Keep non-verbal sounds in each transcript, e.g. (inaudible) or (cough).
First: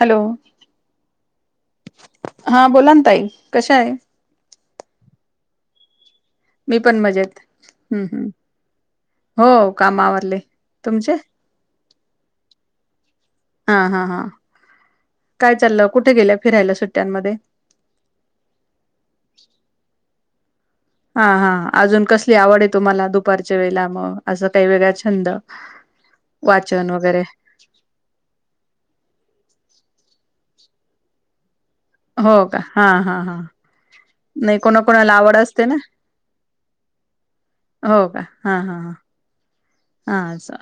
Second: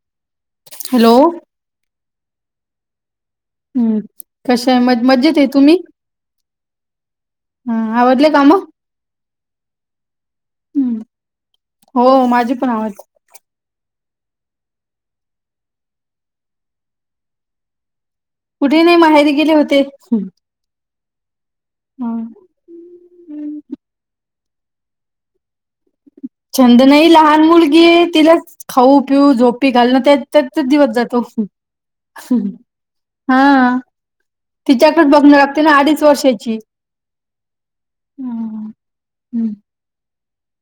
Hello hello हा बोला ना ताई कशा आहे हम्म कशा आहे म मजेत आहे तुम्ही मी पण मजेत हा हम्म हम्म आवरले काम हो कामावरले हम्म तुमचे हो माझी पण आवड ह ह ह काय चाललं कुठे गेल्या फिरायला सुट्ट्यांमध्ये कुठे नाही माहेरी गेले होते हा हा अजून हा कसली आवड आहे तुम्हाला दुपारच्या वेळे मग असं काही वेगळा छंद वाचन चंदना ह वगैरे लहान मुलगी आहे तिला खाऊ पिऊ झोप प घाल ना त्या त्यात दिवस जातो हो का हा हा नाही तिच्याकच कोणाकोणाला बघण आवड लागते असते ना अडीच वर्षाची हो का हा हा हा च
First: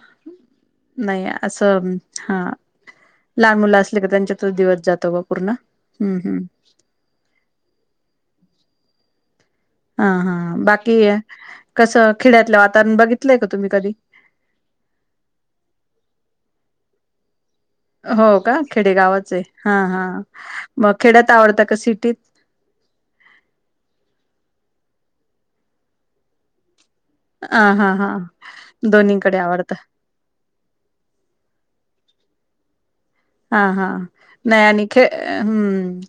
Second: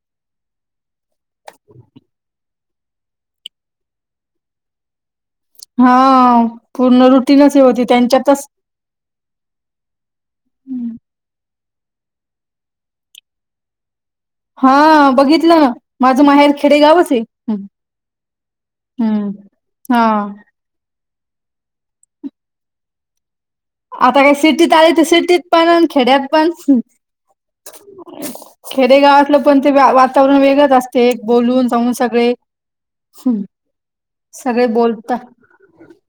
नाही असं हा लहान मुलं असले का त्यांच्यातच दिवस जातो ग हा पूर्ण रुटीनच हे होती त्यांच्यातच हा हा! बाकी कसं खिड्यातलं वातावरण बघितलंय का तुम्ही कधी? हा बघितलं न माझं माहेर खेडेगावच ए हो का? खेडेगावाचे हा हा मग खेड्यात आवडत का? सिटीत आता काय सिटीत आले त सिटीत पण खेड्यात पण. ह हा हा दोन्हीकडे खेडेगावातलं पण ते आवडतं वातावरण वेगळंच असते एक बोलून (unintelligible) सगळे हा हा नाही सगळे आणि खे बोलता हम्म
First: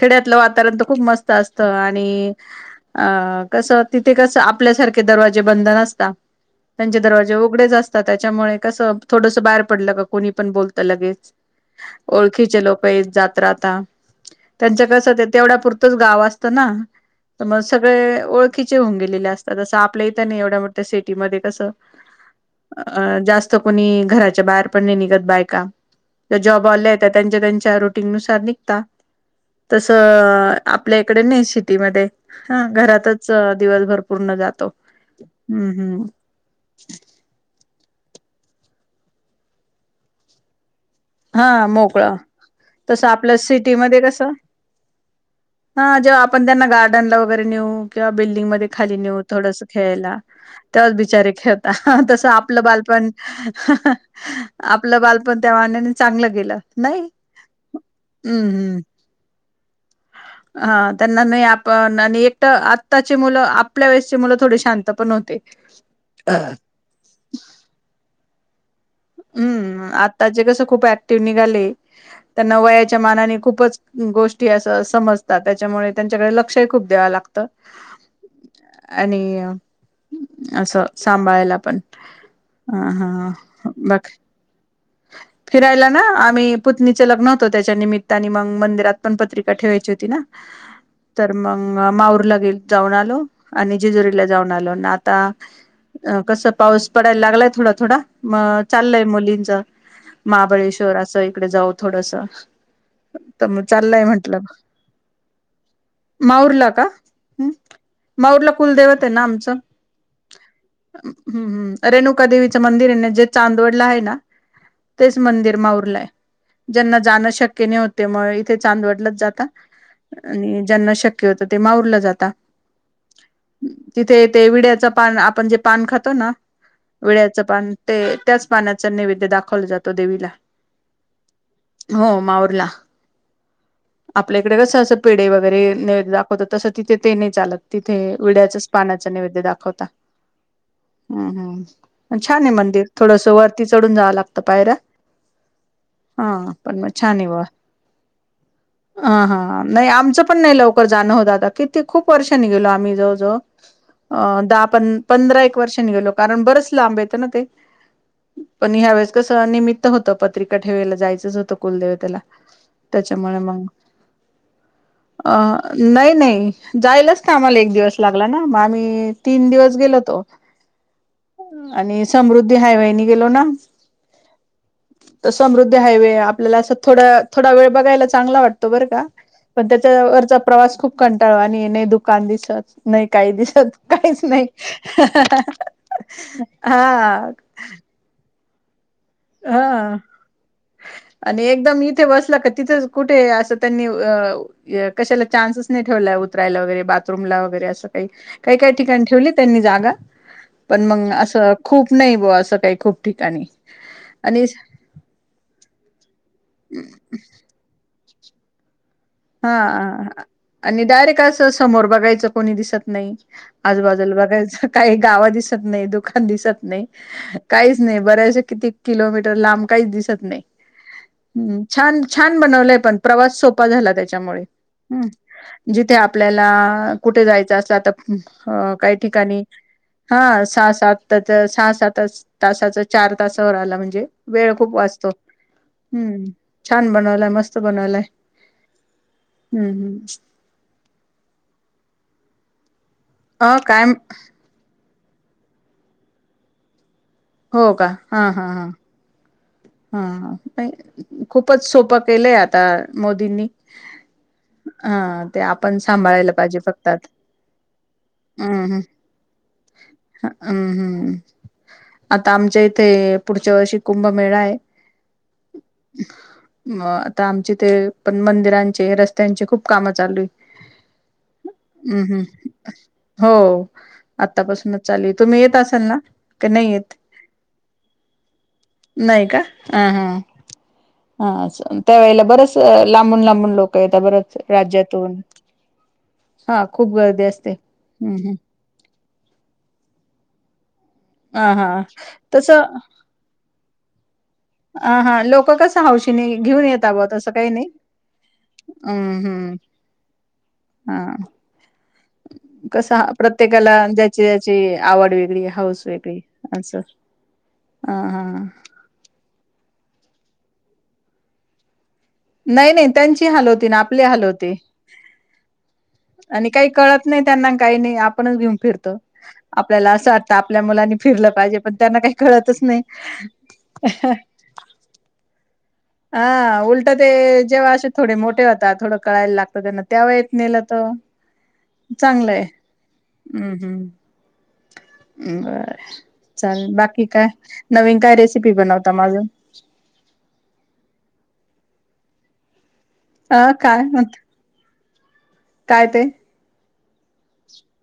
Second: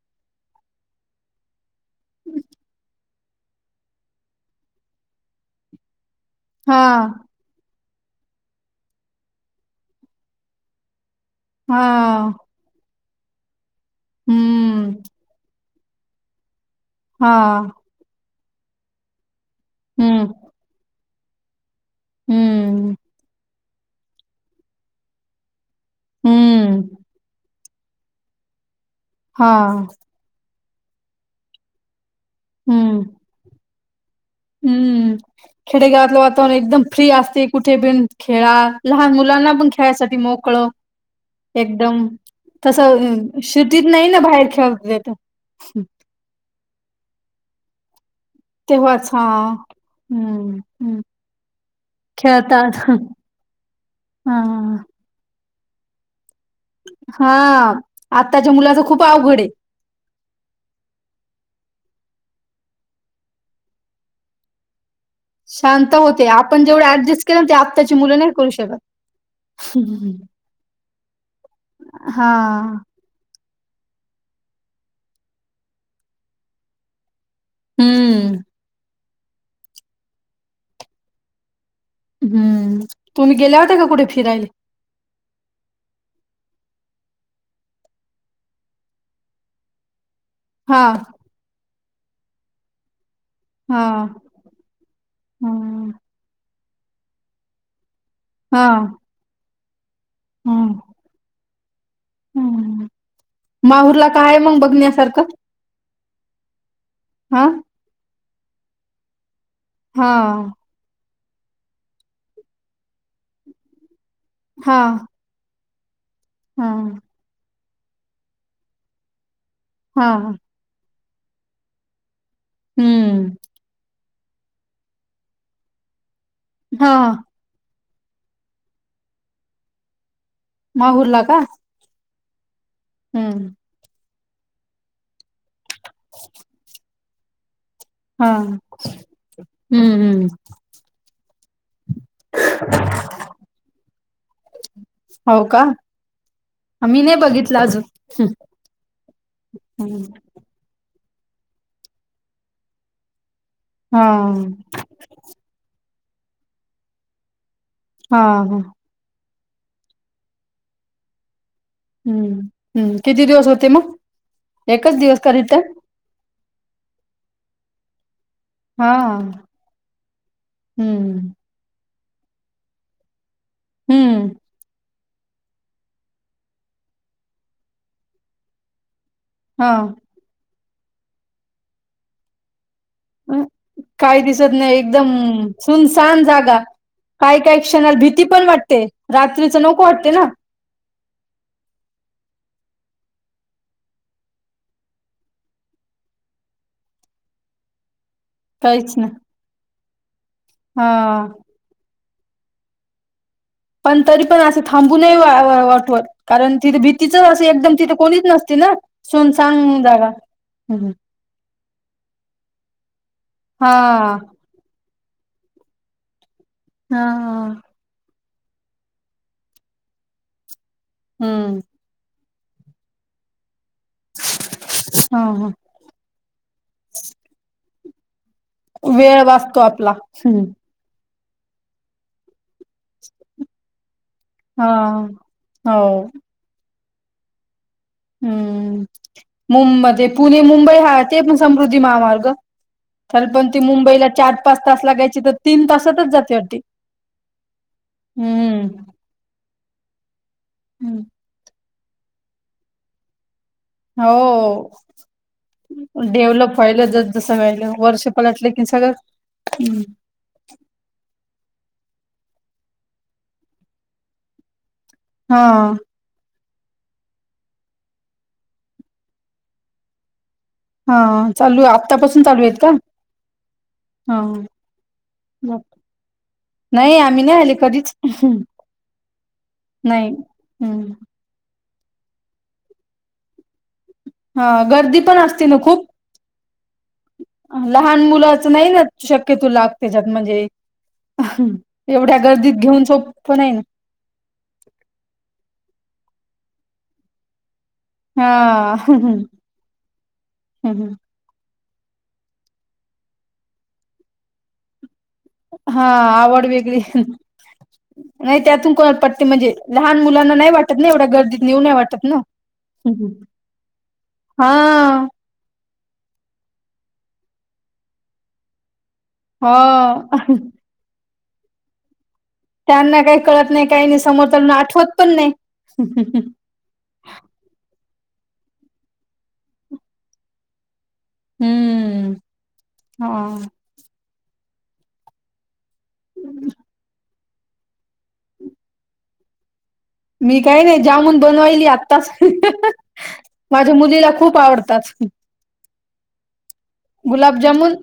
खेड्यातलं वात पर्यंत खूप मस्त असत आणि अ कस तिथे कस आपल्यासारखे दरवाजे ब द नसता. हा त्यांचे दरवाजे उघडेच अस त्याच्यामुळे कसं थोडस बाहेर पडलं का कोणी पण बोलतं लगेच. हा ओळखीचे लोक येत जात राहता त्यांच हम्म कस ते तेवढ्या पुर च गाव असतं ना हा त म सगळे ओळखीचे होऊन गेलेले अस स आपल्या इथं हम्म नाही एवढ्या मोठ्या सिटीमध्ये कसं हम्म अ जास तो कोणी घराच्या बाहेर पण नही निघत बायका त जॉब हम्म वाल्या आहे त्यांच्या त्यांच्या रुटिंग नुसार निघता हा तस. आपल्या इकडे नही सिटीमध्ये हा हम्म घरातच दिवसभर पूर्ण जातो हम्म हम्म हम्म खेडेगावातलं वातावरण एकदम फ्री असते कुठे बिन खेळा लहान मुलांना पण खेळासाठी मोकळ. हा एकदम मोकळा तस तसं आपल्या शीटीत सिटीमध्ये नाही ना कसं बाहेर खेळ (unintelligible) हा जेव्हा आपण त्यांना गार्डनला वगैरे नेऊ. जेव्हा बिल्डिंग मध्ये खाली तेव्हाच नेऊ हा थोड खेळायला हम्म तेव्हाच हम्म बिचारे खेळता तस आपलं खेळतात बालप हा आपलं बालपण त्या मानानी चांगलं. गेलं नाही हा हम्म आताच्या हम्म मुलाच खूप अवघड ए. हा त्यांना नाही आपण आणि एकट आत्ताची मुलं आपल्या वेळेस चे मुलं थोडी शांत पण होते शांत होते आपण जेवढं ऍडजस्ट केलं ते आत्ताची मुलं नाही करू शकत. हम्म आताचे कस खूप ऍक्टिव निघाले. हा त्यांना वयाच्या मानाने खूपच! गोष्टी असं समजतात. त्याच्यामुळे त्यांच्याकडे लक्ष खूप द्याव लागत. हम्म आणि असं सांभाळायला पण. हम्म हा हा तुम्ही गेल्या होत्या का बघ कुठे फिरायले? फिरायला ना आम्ही पुत्नीचं लग्न होत त्याच्या निमित्ता नी मग आणि मंदिरात पण पत्रिका ठेवायची होती न. हा तर मग माहूर ला गेल जाऊन आलो. आणि हा जेजुरीला जाऊन आलो ना आता हम्म अ कस पाऊस पडायला लागलाय थोडा थोडा! मग हा चाललय मुलींच हम्म महाबळेश्वर असं इकडे जाऊ थोडस. हम्म. त मग चाललंय माहूरला काय म्हंटलं मग बघण्यासारखं माहूरला का? हा हम् माहूरला कुलदैवत आहे ना आमचं. हा हम्म हम्म रेणुका देवीचं मंदिर आहे ना जे चांदवडला आहे ना हा तेच मंदिर माहूर हा ज्यांना जाणं शक्य नाही होत म इथे चांदवडला जाता. हा आणि ज्यांना शक्य होतं ते माहूरला जाता. हम्म तिथे ते विड्याचं पान आपण जे पान खातो ना? हा विड्याचं पान ते त्याच पाण्याच नैवेद्य दाखवलं जातो देवीला. माहूरला का? हो माहूरला. हम्म आपल्या कडे कसं असं पेढ वगैरे नैवेद्य दाखवतात. तसं तिथे ते नाही चालत. तिथे हा विड्याच्याच पानाच नैवेद्य दाखवता हम्म हम्म हम्म हम्म छान आहे मंदिर थोडंस वरती चढून जावं लागतं पायऱ्या. हो का हा पण मग मी नाही छान य बा. बघितलं अजून हा हा नाही हम्म. आमचं पण नाही लवकर जाण हो दादा किती खूप वर्षानी गेलो आम्ही जवळवळ अ हा दहा प पंधरा एक वर्षा निघेलो कारण बरच लांब येतं ना ते हा हा तसं निमित्त होतं पत्रिका ठेवायला जायचंच होतं. कुलदेवतेला, हम्म हम्म किती त्याच्यामुळे दिवस मग, होते एकच दिवस का अ रिटर्न? नाही नाही. जायलच ना आम्हाला एक दिवस लाग ला म हा आम्ही तीन दिवस गेलो तो, हम्म आणि समृद्धी हायवेईने गेलो ना. हम्म. त समृद्ध हायवे आपल्याला असं थोड थोडा वेळ बघायला चांगला वाटतो बर का. पण हा त्याच्यावररचा प्रवास खूप कंटाळवा आणि नाही दुकान दिसत. नाही काही अ, दिवसात काहीच काही नाही. दिसत एकदम सुनसान जागा हा. ते, रात्रीच नको हा वाटतय ना. आणि एकदम इथे बसला का तिथे कुठे असं त्यांनी कशाला चान्ससच नाही ठेवला उतरायला वगैरे बाथरूला वगैरे अस. काही काही काहीच ठिकाणी नाही ठेवली त्यांनी जागा पण मग हा असं खूप नाही ब असं काही खूप ठिकाणी. पण तरी पण आणि अस थांबून वाटवत कारण तिथे भीतीच अस एकदम तिथे कोणीच नसती ना. सुनसान जागा हा आणि हम्म. डायरेक अस समोर बघायचं कोणी दिसत नाही हा आजूबाजूला बघायचं काय गावा दिसत नाही दुकान दिसत नाही हा काहीच नाही बऱ्यासा किती किलोमीटर लांब काहीच दिसत नाही, हम्म छान छान बनवलंय पण प्रवास सोपा झाला. तिच्या मुळे, हम्म, हा हा जिथे आपल्याला कुठे जायचं असल तर हो काही वेळ ठिकाणी, वाचतो आपला हा हम्म सहा - सातच, सहा- सातच तासाच चार तासावर आला म्हणजे वेळ हा खूप वाचतो, हो हम्म. छान बनवलाय, मस्त बनवलाय. मुं हम्म हम्म. मध्ये पुणे मुंबई वाहते समृद्धी महामार्ग तर पण अ ती काय मुंबईला चार पाच तास लागायची तर तीन तासातच जाते वाट हो का, हा हा, हा पण खूप खूपच सोपं केलंय आता मोदींनी. हो, हा ते आपण सांभाळायला डेव्हलप पाहिजे व्हायलं ज फक्तात जस वहिलं वर्षपलटली. ते सगळं ह हम्म हम्म. आता आमच्या इथे पुढच्या वर्षी कुंभमेळा आहे. हा. म आता आमचे ते पण मंदिरांचे रस्त्यांचे खूप काम चालू आहे. हा चालू हम् आत्तापासून हम्, चालू आहेत का हो. हा आत्तापासूनच चालू तुम्ही येत असाल ना, क नाही येत. आम्ही नाही आले कधीच नाही का, हा हा, नाही हम्म हा अस त्यावेेळेला बरच लांबून लांबून लोक येतात बरच हा गर्दी राज्यातून पण असते ना खूप. हा खूप गर्दी असते लहान हम्म हम्म मुलाच नाही ना शक्यतो लाग त्याच्या मध्ये. हा हा एवढ्या गर्दीत घेऊन सोप पण नाही ना. हा हा लोक कसं हौशीने घेऊन येत ब तसं काही नाही. हा हम् हम्म, हा. कस प्रत्येकाला ज्याची ज्याची आवड वेगळी हा हाऊस वेगळी आवड वेगळी, असं ह हा नाही त्यातून कोणा पट्टी म्हणजे लहान मुलांना नाहीं वाटतं नाहीं एवढ्या गर्दीत नेऊन नाहीं वाटतं. नाहीं नाहीं त्यांचीही हाल होती नां आपलीं हाल होतें. हा आणि कांहीं कळतं नाहीं त्यांनां कांहीं नाहीं आपणच घेऊन फिरतो. हो आपल्याला असं आता आपल्या मुलांनी फिरलं पाहिजे पणं त्यांनां कांहीं त्यांनां कांहीं कळतं नाहीं कांहीं नाहीं समोरं त्यांनां आठवत पणं नाहीं हा उलटं ते जेंव्हा असं थोडे मोठें होताात थोडं कळायला लागतंय त्यांनां त्याव्हा येतं नेलं तर हम्म चांगलंय हा हम्म हम्म बरं चालल बाकी काय नवीन काय रेसिपी बनवता अजून मी कांहीं नाहीं जामुन बनवायली आत्ताचं अ माझ्या काय मुलीला खूप आवडतात. काय ते गुलाबजामुन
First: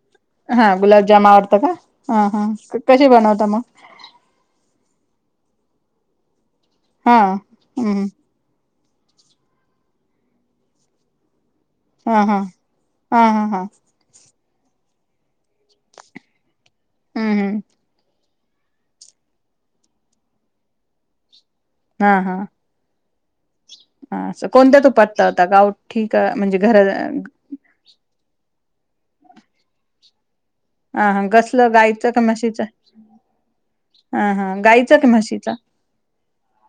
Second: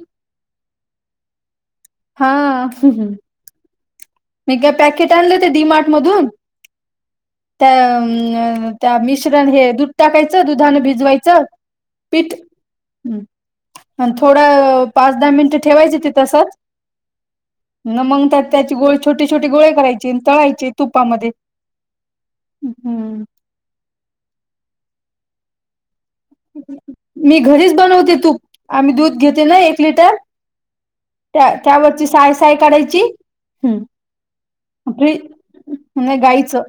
हा गुलाबजाम आवडतं का हा हा कशे बनवता मंग मी का पॅकेट आणलं होतं ते डीमार्ट मधून हा हम्म त्यां त्यां मिश्रण हे दूध टाकायचं दुधानं भिजवायचं हा पीठ हा हा आणि हम हम थोडं पांच दहा मिनिटं ठेवायचं ते तसंच हम्म हम्म मंग त्यात त्यांची गोळे छोटे छोट गोळे करायचे तळायचे तुपा मध्यें हा हाा असं कोणत्या तूपात तळतात गावरान ठीक आहे म्हणजे घरांला आम्हीं दूध घेते ना एक लिटर हा हा त्या कसल त्यावरची गायचं की साय साय म्हशीच काढायची हा हा गायचं की फ्री म्हशीचा नाही गाईचं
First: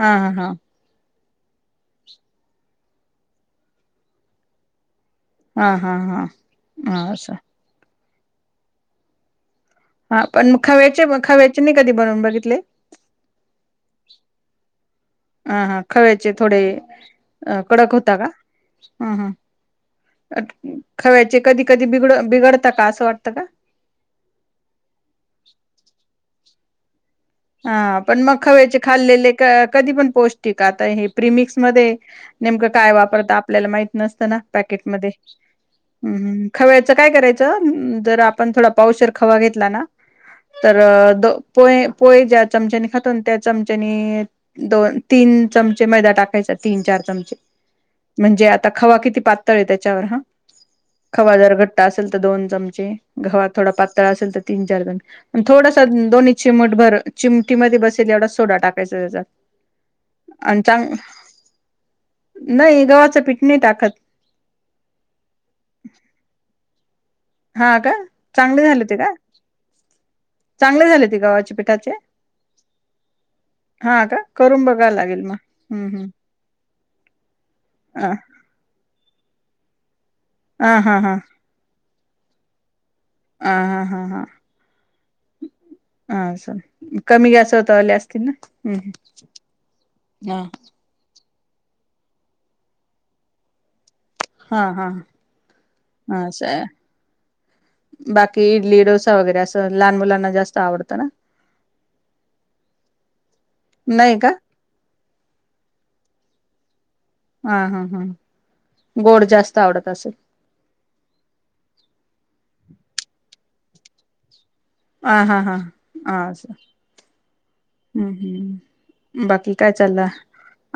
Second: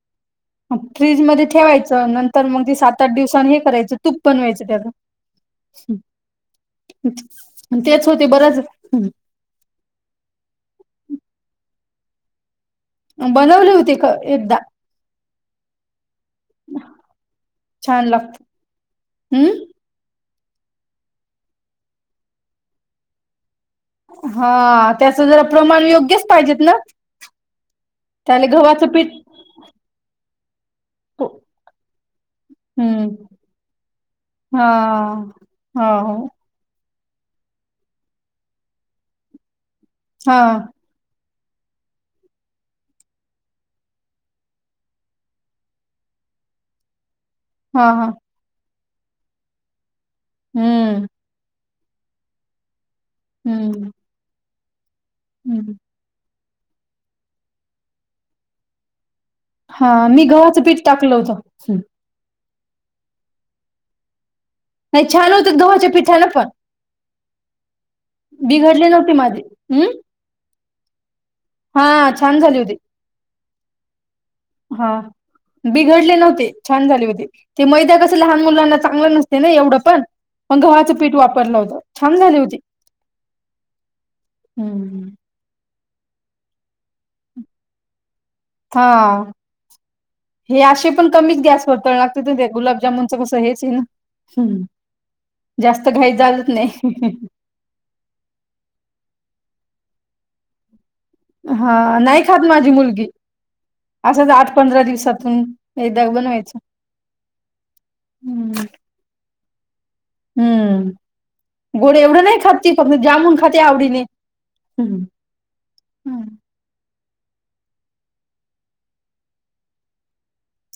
हा ह हा फ्रिज मध्यें ठेवायचं नंतर मंग ते सात आठ दिवसात त्यांचं तूप बनवायचं त्याचं हा हा हा हा असं तेचं होतें बराच हा पण मग खव्याचे खव्याचे नाही कधी बनवून बघितले. बनवले होतें एकदा हा हा खरंच थोडे कडक छान होता कां लागत हम् खवायचे कधी कधी बिड बिघडतात का असं वाटतं नां हा त्याचं जरा प्रमाण योग्यच पाहिजेत नां हा पणं मंग खव्याचे खाल्लेले कधी पणं पोस्टिंक आता हे प्रीमिक्स मध्यें नेमकं काय हम्म वापरता आपल्याला माहित नसतं ना हा पॅकेट मध्ये हो हो हम खवेत आता काय करायचं जर आपणं थोडा पाऊसेर खवा घेतला नां हा तर पोय ज्या चमच्यानी खातो त्या चमच्यानी दोन तीन चमचे मैदा टाकायचा तीनं चार चमचे हा हा म्हणजे आता खवा किती पातळ आहे त्यांच्यावर हा हम्म खवा जर घट्टा असेल तर दोन चमचे खवा थोडा हम्म पातळ असेल तर तीनं चार जणं हम्म थोडासा दोन्हीं चीमूट बरं चिमटीमध्ये बसेलेल एवढा सोडा टाकायचा त्यांचा हा मी गव्हाचं पीठ टाकलं होतं नाहीं गव्हाच पीठ नाहीं टाकतं नाहीं छान होता दोहाच्या पिठाणं पणं हा का चांगले झाले बिघडले ते नव्हते का माझे हम चांगले झालेत हा छान झाले होते हा का करून हा बघायला लागेल मग हम्म हम्म बिघडले नव्हते छान झाले होते ते मैद्या अ कस लहान मुलांना चांगलं नसत नाही एवढं पण मण हा गव्हाचं हा पीठ हा वापरलं होतं छान झाले होती. आ हा हा हा हम्म ह सां कमी गॅस वर तळले असतील ना? हम्म हा हा हे असे पण कमीच गॅस वर तळ लागते त गुलाबजामनचं कसं हेच आहे ना? हम्म हा हा जास्त घाय हा चालत असं नाही. बाकी इडली, डोसा वगैरे असं लहान मुलांना जास्त आवडत. हा नाही खात माझी मुलगी नाही असंच का आठ पंधरा दिवसात. (unintelligible) हा हा हा गोड जास्त आवडत. असेल. हम्म गोड एवढं नाही खातती फक्त जामून खाते आवडीने हम्म आ हा हा हा हम्म. (inaudible) हम्म हम् बाकी काय चाललं,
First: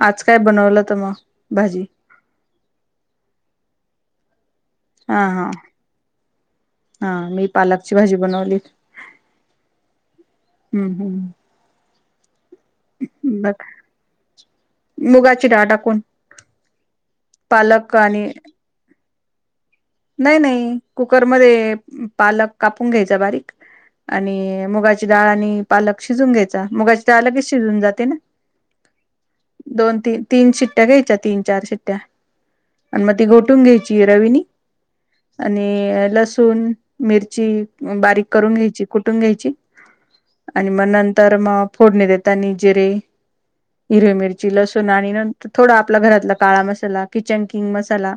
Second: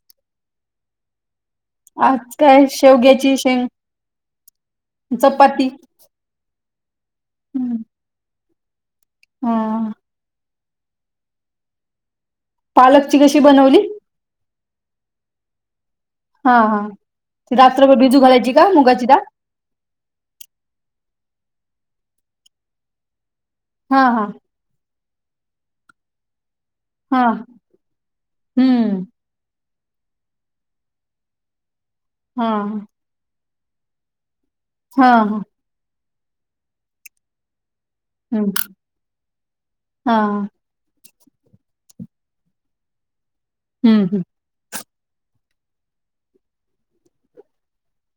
आज काय बनवलं होत मग? भाजी? आज काय? शेवग्याची शेंग. हा हा चपाती. हा मी हम्म. पालकची भाजी बनवली. हा हम्म हम्म पालकची कशी बघ बनवली? मुगाची डाळ टाकून. हा हा त पालक रात्रभर बिजू आणि घालायची का मुगाची डाळ? नाही नाही कुकरमध्ये पालक कापून घ्यायचा बारीक हा हा आणि मुगाची डाळ आणि पालक शिजून घेत मुगाची डाळ हा तर लगेच शिजून जाते ना? हम्म दोन तीन तीन शिट्ट्या घ्यायच्या तीन चार शिट्ट्या हा आणि मग ती गो कटून घ्यायची रवीनी हा हा हा आणि लसूण, मिरची बारीक हम्म करून घ्यायची कुठून घ्यायची हा आणि म तर मग फोडणी देता जिरे हम्म हिरवी हम्म मिरची लस णी नर थोड आपला घरातला काळा मसाला किचन किंग मसाला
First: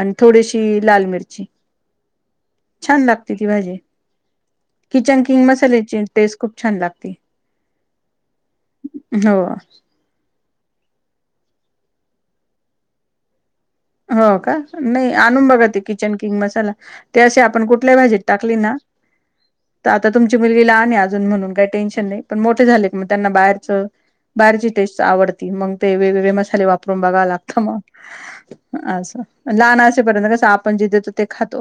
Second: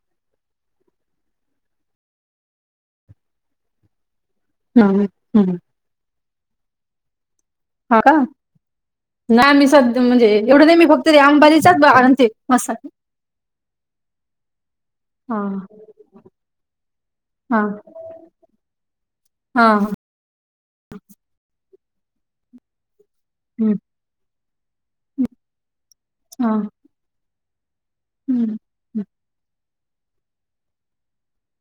आणि थोडीशी लाल मिरची छान लागते ती भाजी. हम्म किचन किंग हम्म. मसाल्याची टेस्ट खूप छान लागते. हा का हो नाही मी सध्या म्हणजे एवढं नाही मी फक्त र अंबाजीचाच आणते मसाल हो का नाही आणून बघ किचन किंग मसाला ते अे हा आपण कुठल्या भाजीत टाकली ना (inaudible) तर आता तुमची मुलगी अजून म्हणून काही टेन्शन नाही पण मोठे झाले मग त्यांना हम्म बाहेरचं बाहेरची टेस्ट आवडती मग ते वेगवेगळे हा मसाले वापरून बघावं लागतं मग. हम्म असं लहान असेपर्यंत कसं आपण जे देतो ते खातो.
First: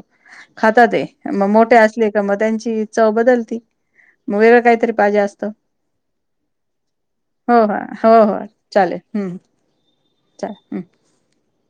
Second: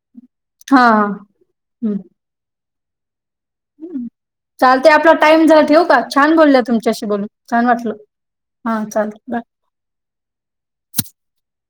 हा खातात ते हा मग मोठे हम्म असले का मग त्यांची चव बदलती मग वेगळं चालते काहीतरी आपला पाहिजे टाइम असतं झा ठेव का छान बोलल्या तुमच्याशी बोलून हो छान वाटलं हो हो हो हा चालेल चाल हम्म बा (inaudible)